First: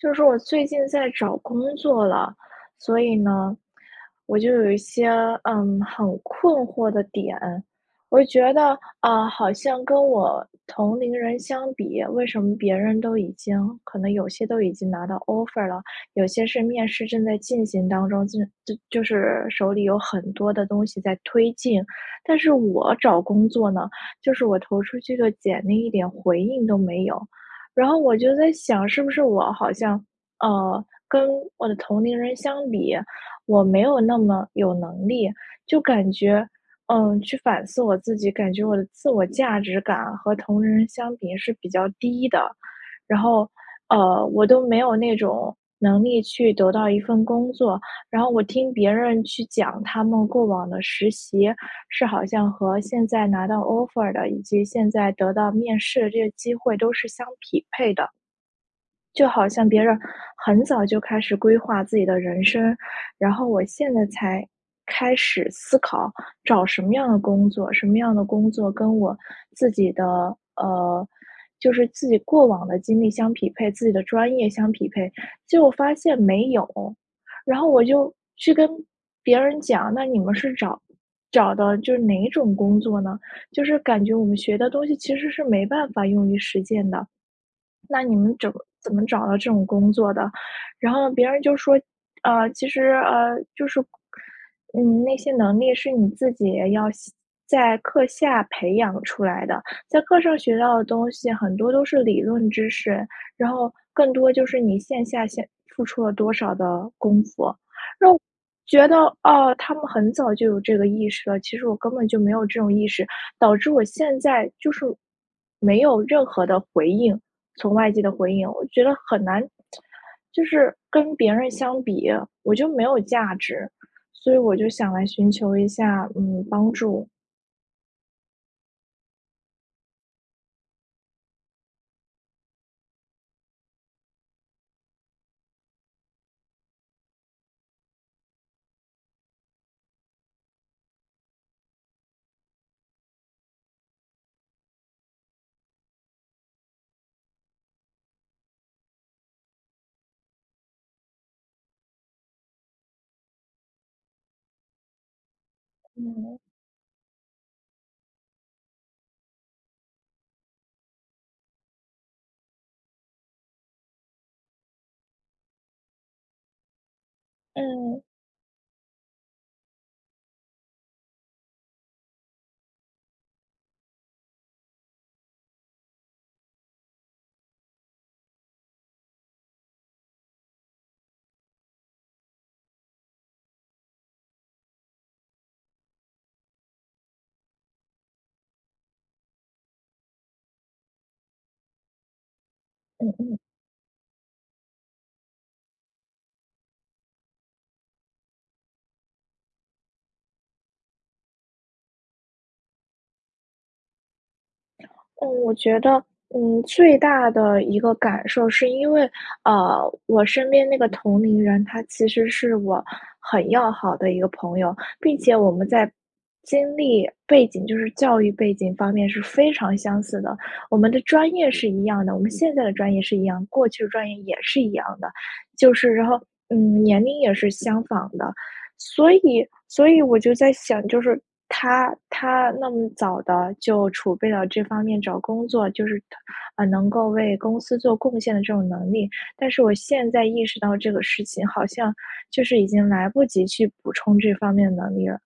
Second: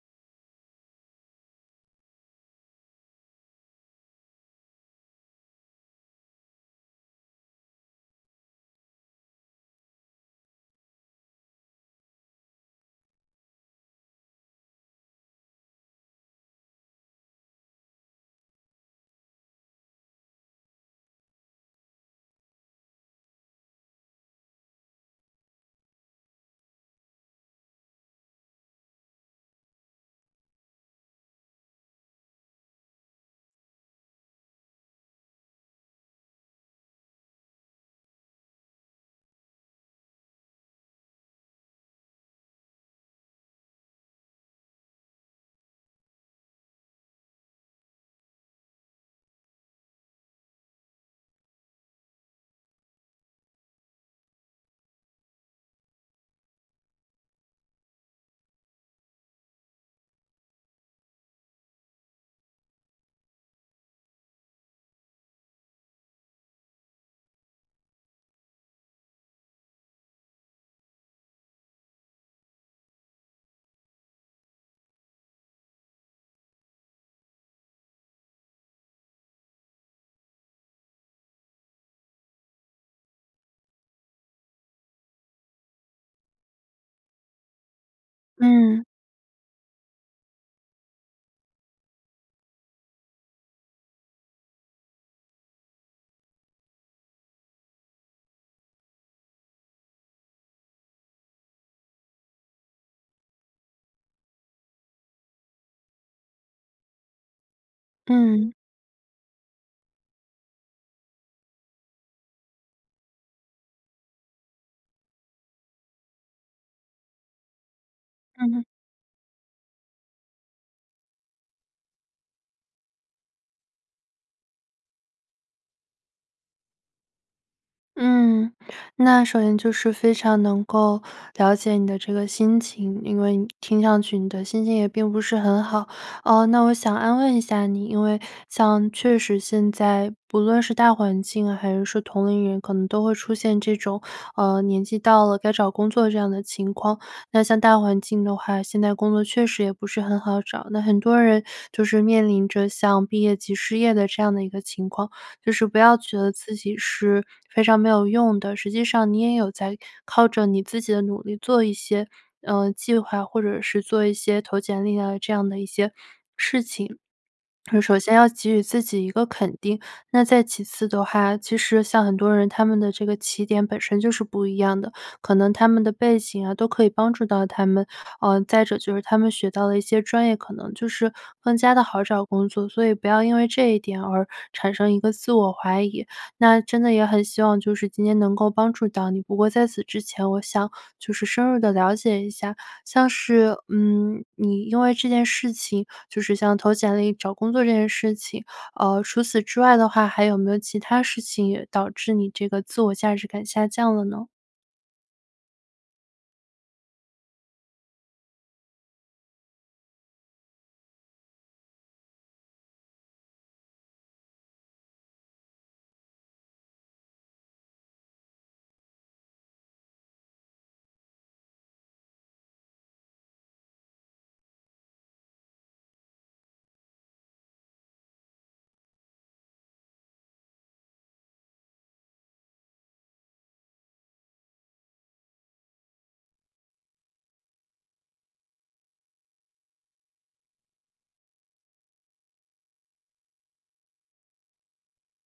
就是我最近在找工作了，所以呢，我就有一些，呃，很困惑的点。我觉得，啊，好像跟我同龄人相比，为什么别人都已经可能有些都已经拿到 Offer 了，有些是面试正在进行当中，就就就是手里有很多的东西在推进，但是我找工作呢，就是我投出去的简历一点回应都没有。然后我就在想是不是我好像，呃，跟我的同龄人相比，我没有那么有能力，就感觉，嗯，去反思我自己，感觉我的自我价值感和同龄人相比是比较低的，然后，呃，我都没有那种能力去得到一份工作，然后我听别人去讲，他们过往的实习是好像和现在拿到 Offer 的，以及现在得到面试的这个机会都是相匹配的。就好像别人很早就开始规划自己的人生。然后我现在才开始思考找什么样的工作，什么样的工作跟我自己的呃，就是自己过往的经历相匹配，自己的专业相匹配，结果发现没有。然后我就去跟别人讲，那你们是找找的就是哪种工作呢？就是感觉我们学的东西其实是没办法用于实践的。那你们怎么嗯。怎么找到这种工作的，然后别人就说，呃其实，呃就是，你那些能力是你自己要在课下培养出来的，在课上学到的东西很多都是理论知识，然后更多就是你线下先付出了多少的功夫，那我嗯。觉得，哦，他们很早就有这个意识了，其实我根本就没有这种意识，导致我现在就是没有任何的回应从外界的回应，嗯。我觉得很难，就是跟别人相比，我就没有价值，所以我就想来寻求一下，嗯，帮助。嗯，那首先就是非常能够了解你的这个心情，因为你听上去你的心情也并不是很好。呃，那我想要问一下你，因为像确实现在，不论是大环境，还是说同龄人，可能都会出现这种，呃，年纪到了，该找工作这样的情况。那像大环境的话，现在工作确实也不是很好找，那很多人就是面临着像毕业即失业的这样的一个情况，就是不要觉得嗯。自己是非常没有用的，实际上你也有在靠着你自己的努力做一些，呃，计划，或者是做一些投简历啊，这样的一些事情。首嗯。先要给予自己一个肯定。那再其次的话，其实像很多人他们的这个起点本身就是不一样的，可能他们的背景啊，都可以帮助到他们，呃，再者就是他们学到的一些专业，可能就是更加地好找工作，所以不要因为这一点而产生一个自我怀疑。那真的也很希望就是今天能够帮助到你。不过在此之前，我想就是深入地了解一下，像嗯嗯。是，嗯，你因为这件事情就是像投简历、找工作这件事情，呃，除此之外的话，还有没有其它事情也导致你这个自我价值感下降了呢？嗯，我觉得，嗯，最大的一个感受是因为，呃，我身边那个同龄人，他其实是我很要好的一个朋友，并且我们在经历、背景就是教育背景方面是非常相似的，我们的专业是一样的，我们现在的专业是一样，过去的专业也是一样的，就是然后，嗯，年龄也是相仿的。所以所以我就在想，就是他他那么早地就储备到这方面找工作就是他呃，能够为公司做贡献的这种能力，但是我现在意识到这个事情好像，就是已经来不及去补充这方面的能力了，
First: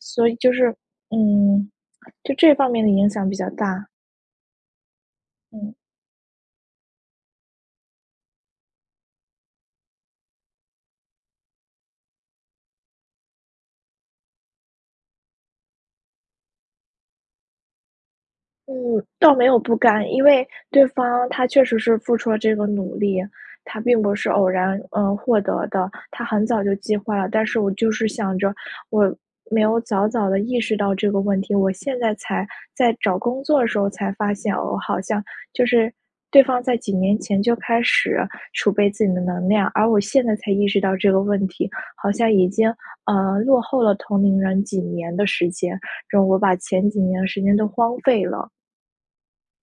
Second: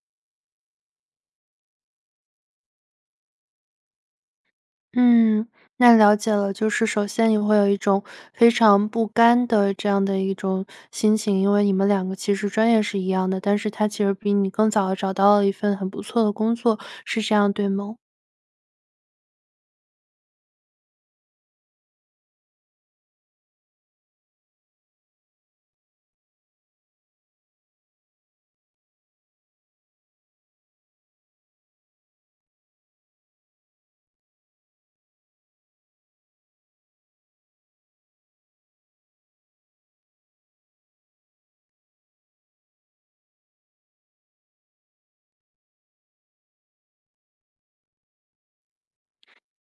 所以就是，嗯，就这方面的影响比较大。嗯，嗯。那了解了。就是首先你会有一种非常不甘的这样的一种心情，因为你们两个其实专业是一样的，但是他其实比你更早地找到了一份很不错的工作，是这样对吗？嗯，倒没有不甘。因为对方他确实是付出了这个努力，他并不是偶然，呃，获得的，他很早就计划了。但是我就是想着我没有早早地意识到这个问题，我现在才在找工作的时候才发现，哦，好像，就是对方在几年前就开始储备自己的能量，而我现在才意识到这个问题，好像已经，呃，落后了同龄人几年的时间，然后我把前几年的时间都荒废了。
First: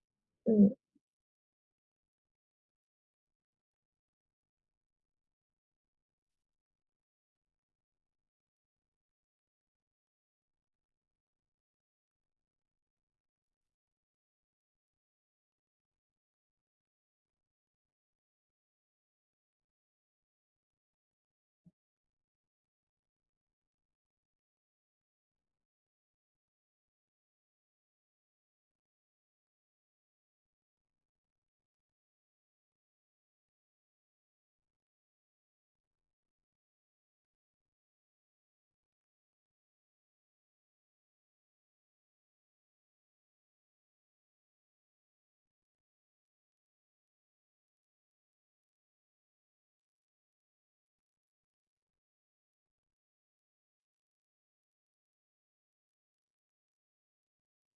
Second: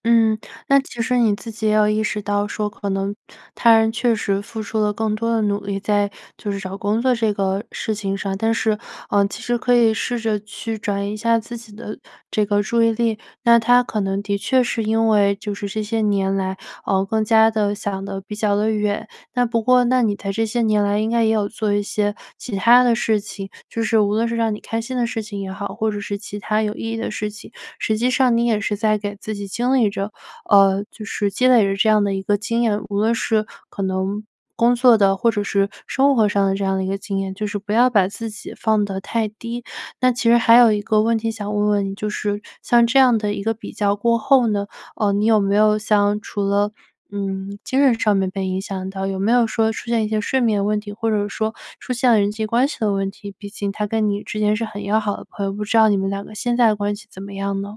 嗯，嗯。那其实你自己也有意识到说，可能他人确实付出了更多的努力，在就是找工作这个事情上。但是，呃，其实可以试着去转移一下自己的这个注意力。那他可能的确是因为就是这些年来，呃，更加地想得比较地远，那不过那你在这些年来应该也有做一些其它的事情，就是无论是让你开心的事情也好，或者是其它有意义的事情，实际上你也是在给自己经历着，呃，就是积累着这样的一个经验，无论是可能工作的，或者是生活上的这样的一个经验，就是不要把自己放得太低。那其实还有一个问题想问问你，就是像这样的一个比较过后呢，呃，你有没有像除了，嗯，精神上面被影响到，有没有说出现一些睡眠问题，或者说出现了人际关系的问题？毕竟他跟你之间是很要好的朋友，不知道你们两个现在的关系怎么样呢？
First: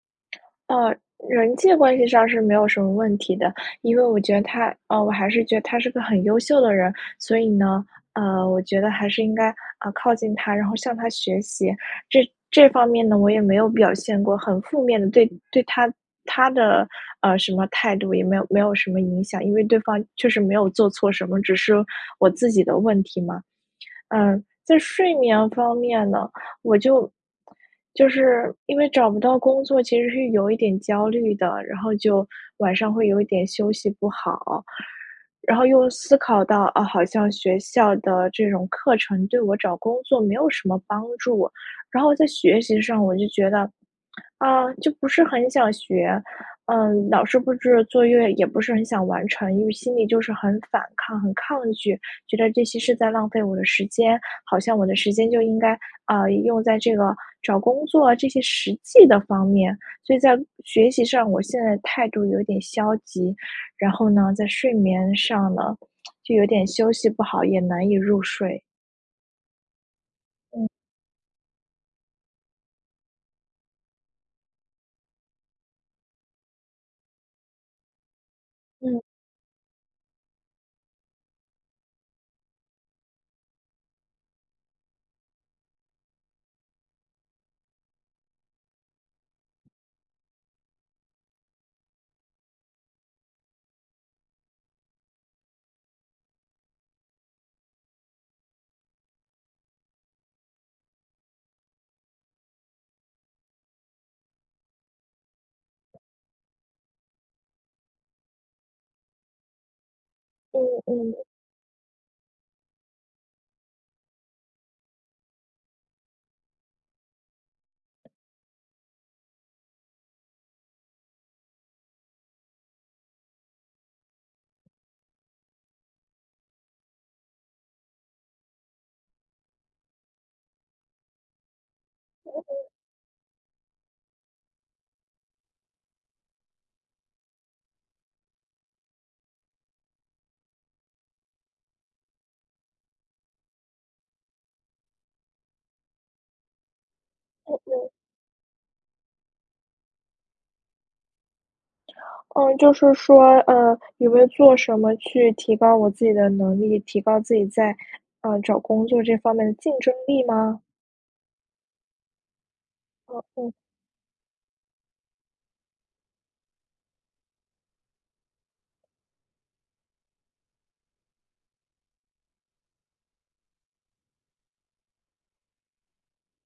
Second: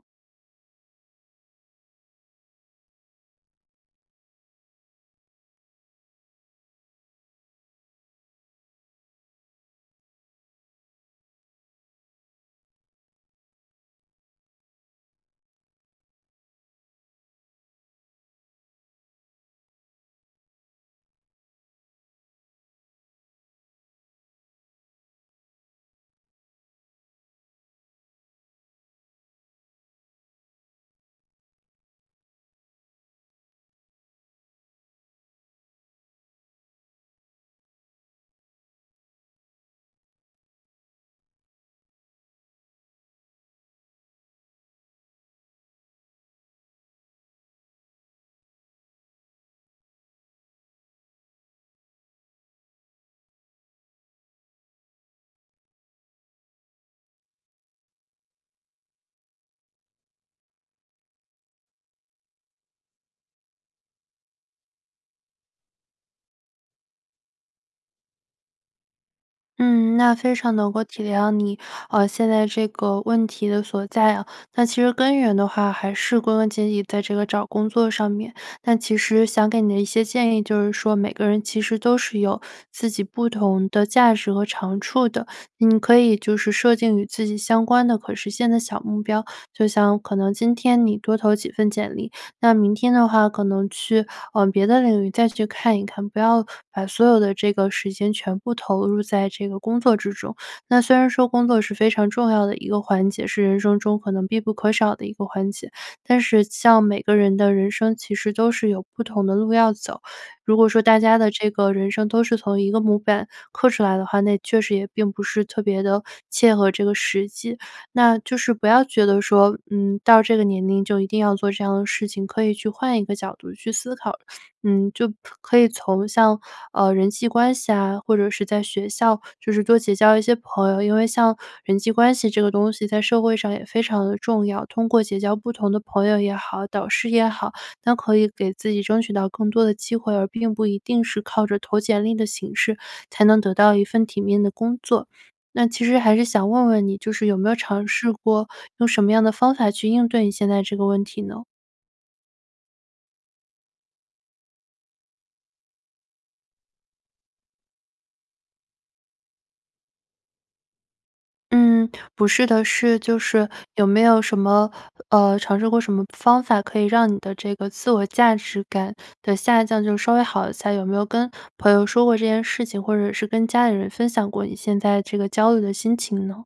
呃，人际关系上是没有什么问题的，因为我觉得他，呃，我还是觉得他是个很优秀的人。所以呢，呃，我觉得还是应该，呃，靠近他，然后向他学习。这这方面呢我也没有表现过很负面的，对对他他的，呃，什么态度也没有没有什么影响。因为对方确实没有做错什么，只是我自己的问题嘛。呃，在睡眠方面呢，我就就是，因为找不到工作其实是有一点焦虑的，然后就晚上会有一点休息不好。然后又思考到，啊，好像学校的这种课程对我找工作没有什么帮助，然后在学习上我就觉得，啊，就不是很想学，呃，老师布置作业也不是很想完成，因为心里就是很反抗、很抗拒，觉得这些是在浪费我的时间。好像我的时间就应该，呃，用在这个找工作这些实际的方面。所以在学习上，我现在态度有点消极，然后呢在睡眠上呢，就有点休息不好，也难以入睡。嗯，那非常嗯。能够体谅你，呃，现在这个问题的所在啊，那其实根源的话还是归根结底在这个找工作上面。但其嗯。实想给你的一些建议就是说，每个人其实都是有自己不同的价值和长处的，你可以就是设定与自己相关的可实现的小目标，就像可能今天你多投几份简历，那明天的话可能去，呃，别的领域再去看一看，不要把所有的这个时间全部投入在这个工作之中。那虽然说工作是非常重要的一个环节，是人生中可能必不可少的一个环节，但是像每个人的人生其实都是有不同的路要走。如果嗯说大家嗯。的这个人生都是从一个模板刻出来的话，那也确实也并不是特别地 切合这个实际。那就是不要觉得说，嗯，到这个年龄就一定要做这样的事情，可以去换一个角度去思考。嗯，就可以从像，呃，人际关系啊，或者是在学校就是多结交一些朋友，因为像人际关系这个 [unintelligible] 东西在社会上也非常地重要。通过结交不同的朋友也好、导师也好，那可以给自己争取到更多的机会，而并不一定是靠着投简历的形式才能得到一份体面的工作。那其实还是想问问你，就是有没有对对。尝试过用什么样的方法去应对你现在这个问题呢？呃，就是说，呃，有没有做什么去提高我自己的能力，提高自己在，呃，找工作这方面的竞争力吗？嗯，不是的，是就哦是哦。有没有什么呃，尝试过什么方法可以让你的这个自我价值感的下降就稍微好一下？就有没有跟朋友说过这件事情，或者是跟家里人分享过你现在这个焦虑的心情呢？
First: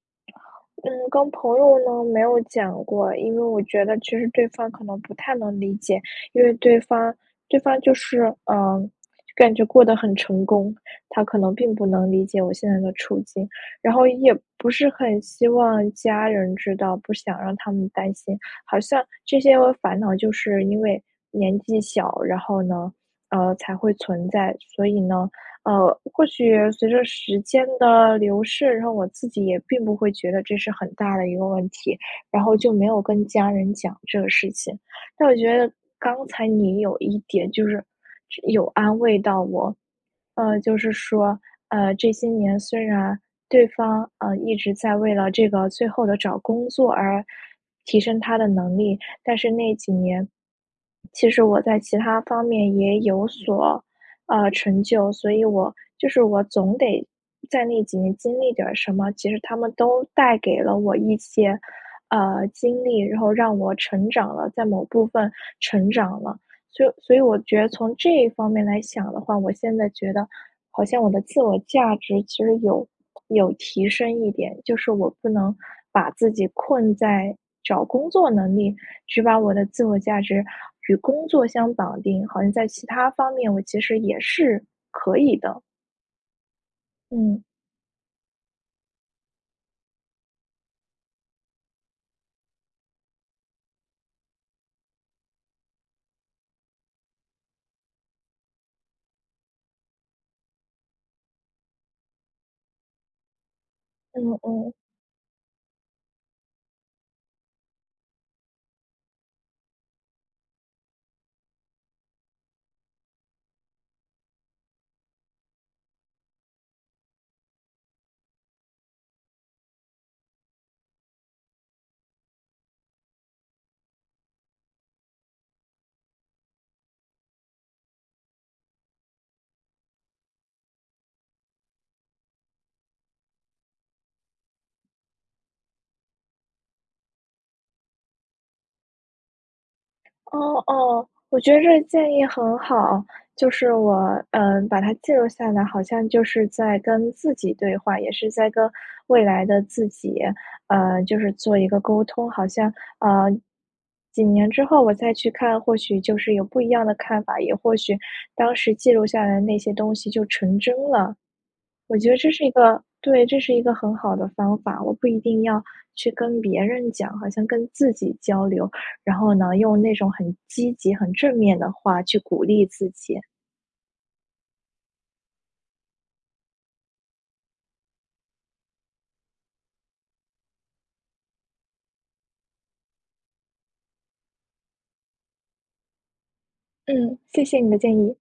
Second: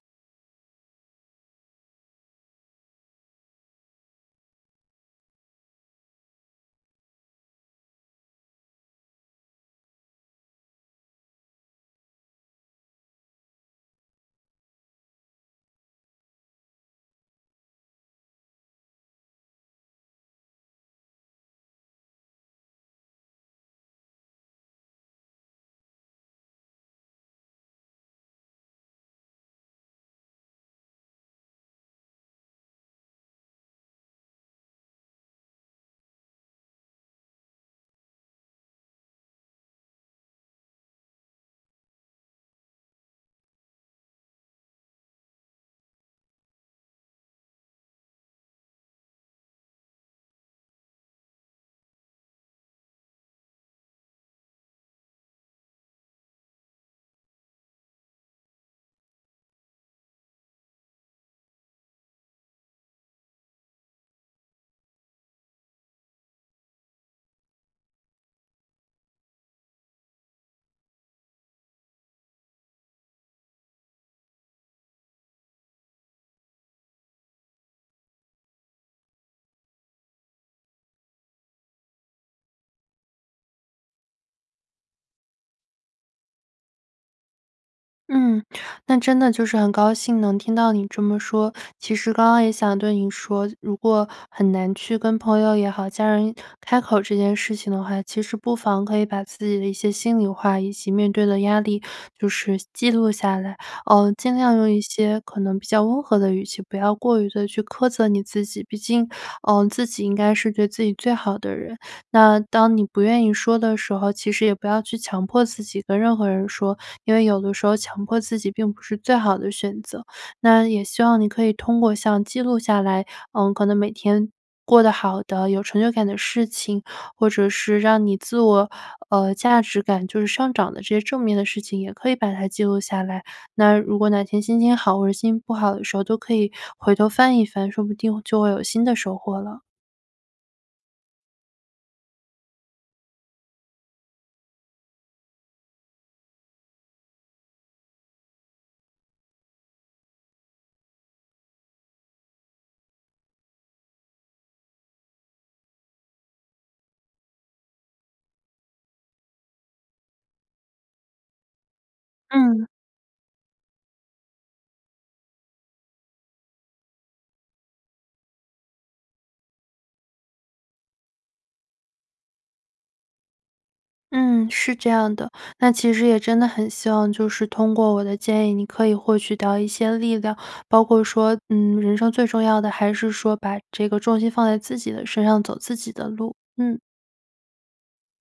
嗯，跟朋友呢没有讲过，因为我觉得其实对方可能不太能理解。因为对方对方就是，呃，感觉过得很成功，他可能并不能理解我现在的处境。然后也不是很希望家人知道，不想让他们担心。好像这些个烦恼，就是因为年纪小，然后呢，呃，才会存在。所以呢呃，或许随着时间的流逝，然后我自己也并不会觉得这是很大的一个问题，然后就没有跟家人讲这个事情。但我觉得刚才你有一点就是，就有安慰到我，呃，就是说，呃，这些年虽然对方，呃，一直在为了这个最后的找工作而提升他的能力，但是那几年，其实我在其他方面也有所，呃，成就，所以我就是我总得在那几年经历点儿什么，其实它们都带给了我一些，呃，经历，然后让我成长了在某部分成长了。所以所以我觉得从这方面来想的话，我现在觉得好像我的自我价值其实有有提升一点，就是我不能把自己困在找工作能力，只把我的自我价值与工作相绑定，好像在其他方面我其实也是可以的。嗯。嗯，那真的就是很高兴能听到你这么说，其实刚刚也想对你说，如果很难去跟朋友也好，家人开口这件事情的话。其实不妨可以把自己的一些心里话以及面对的压力就是记录下来，呃，尽嗯量用嗯。一些可能比较温和的语气，不要过于地去苛责你自己。毕竟，呃，自己应该是对自己最好的人，那当你不愿意说的时候，其实也不要去强迫自己跟任何人说，因为有的时候强迫自己并不是最好的选择，那也希望你可以通过像记录下来，呃，可能每天过得好的，有成就感的事情，或者是让你自我，呃，价值感就是上涨的这些正面的事情也可以把它记录下来。那如果哪天心情好或者心情不好的时候，都可以回头翻一翻，说不定就会有新的收获了。哦哦，我觉得这建议很好。就是我，呃，把它记录下来好像就是在跟自己对话，也是在跟未来的自己呃，就是做一个沟通，好像，呃，几年之后我再去看或许就是有不一样的看法，也或许当时记录下来的那些东西就成真了。我觉得这是一嗯。个对，这是一个很好的方法，我不一定要去跟别人讲好像跟自己交流。然后呢，用那种很积极很正面的话去鼓励自己。嗯，是这样的。那其实也真的很希望就是通过我的建议你可以获取到一些力量，包括说，嗯，人生最重要的还是说把这个重心放在自己的身上走自己的路，嗯。嗯，谢谢你的建议。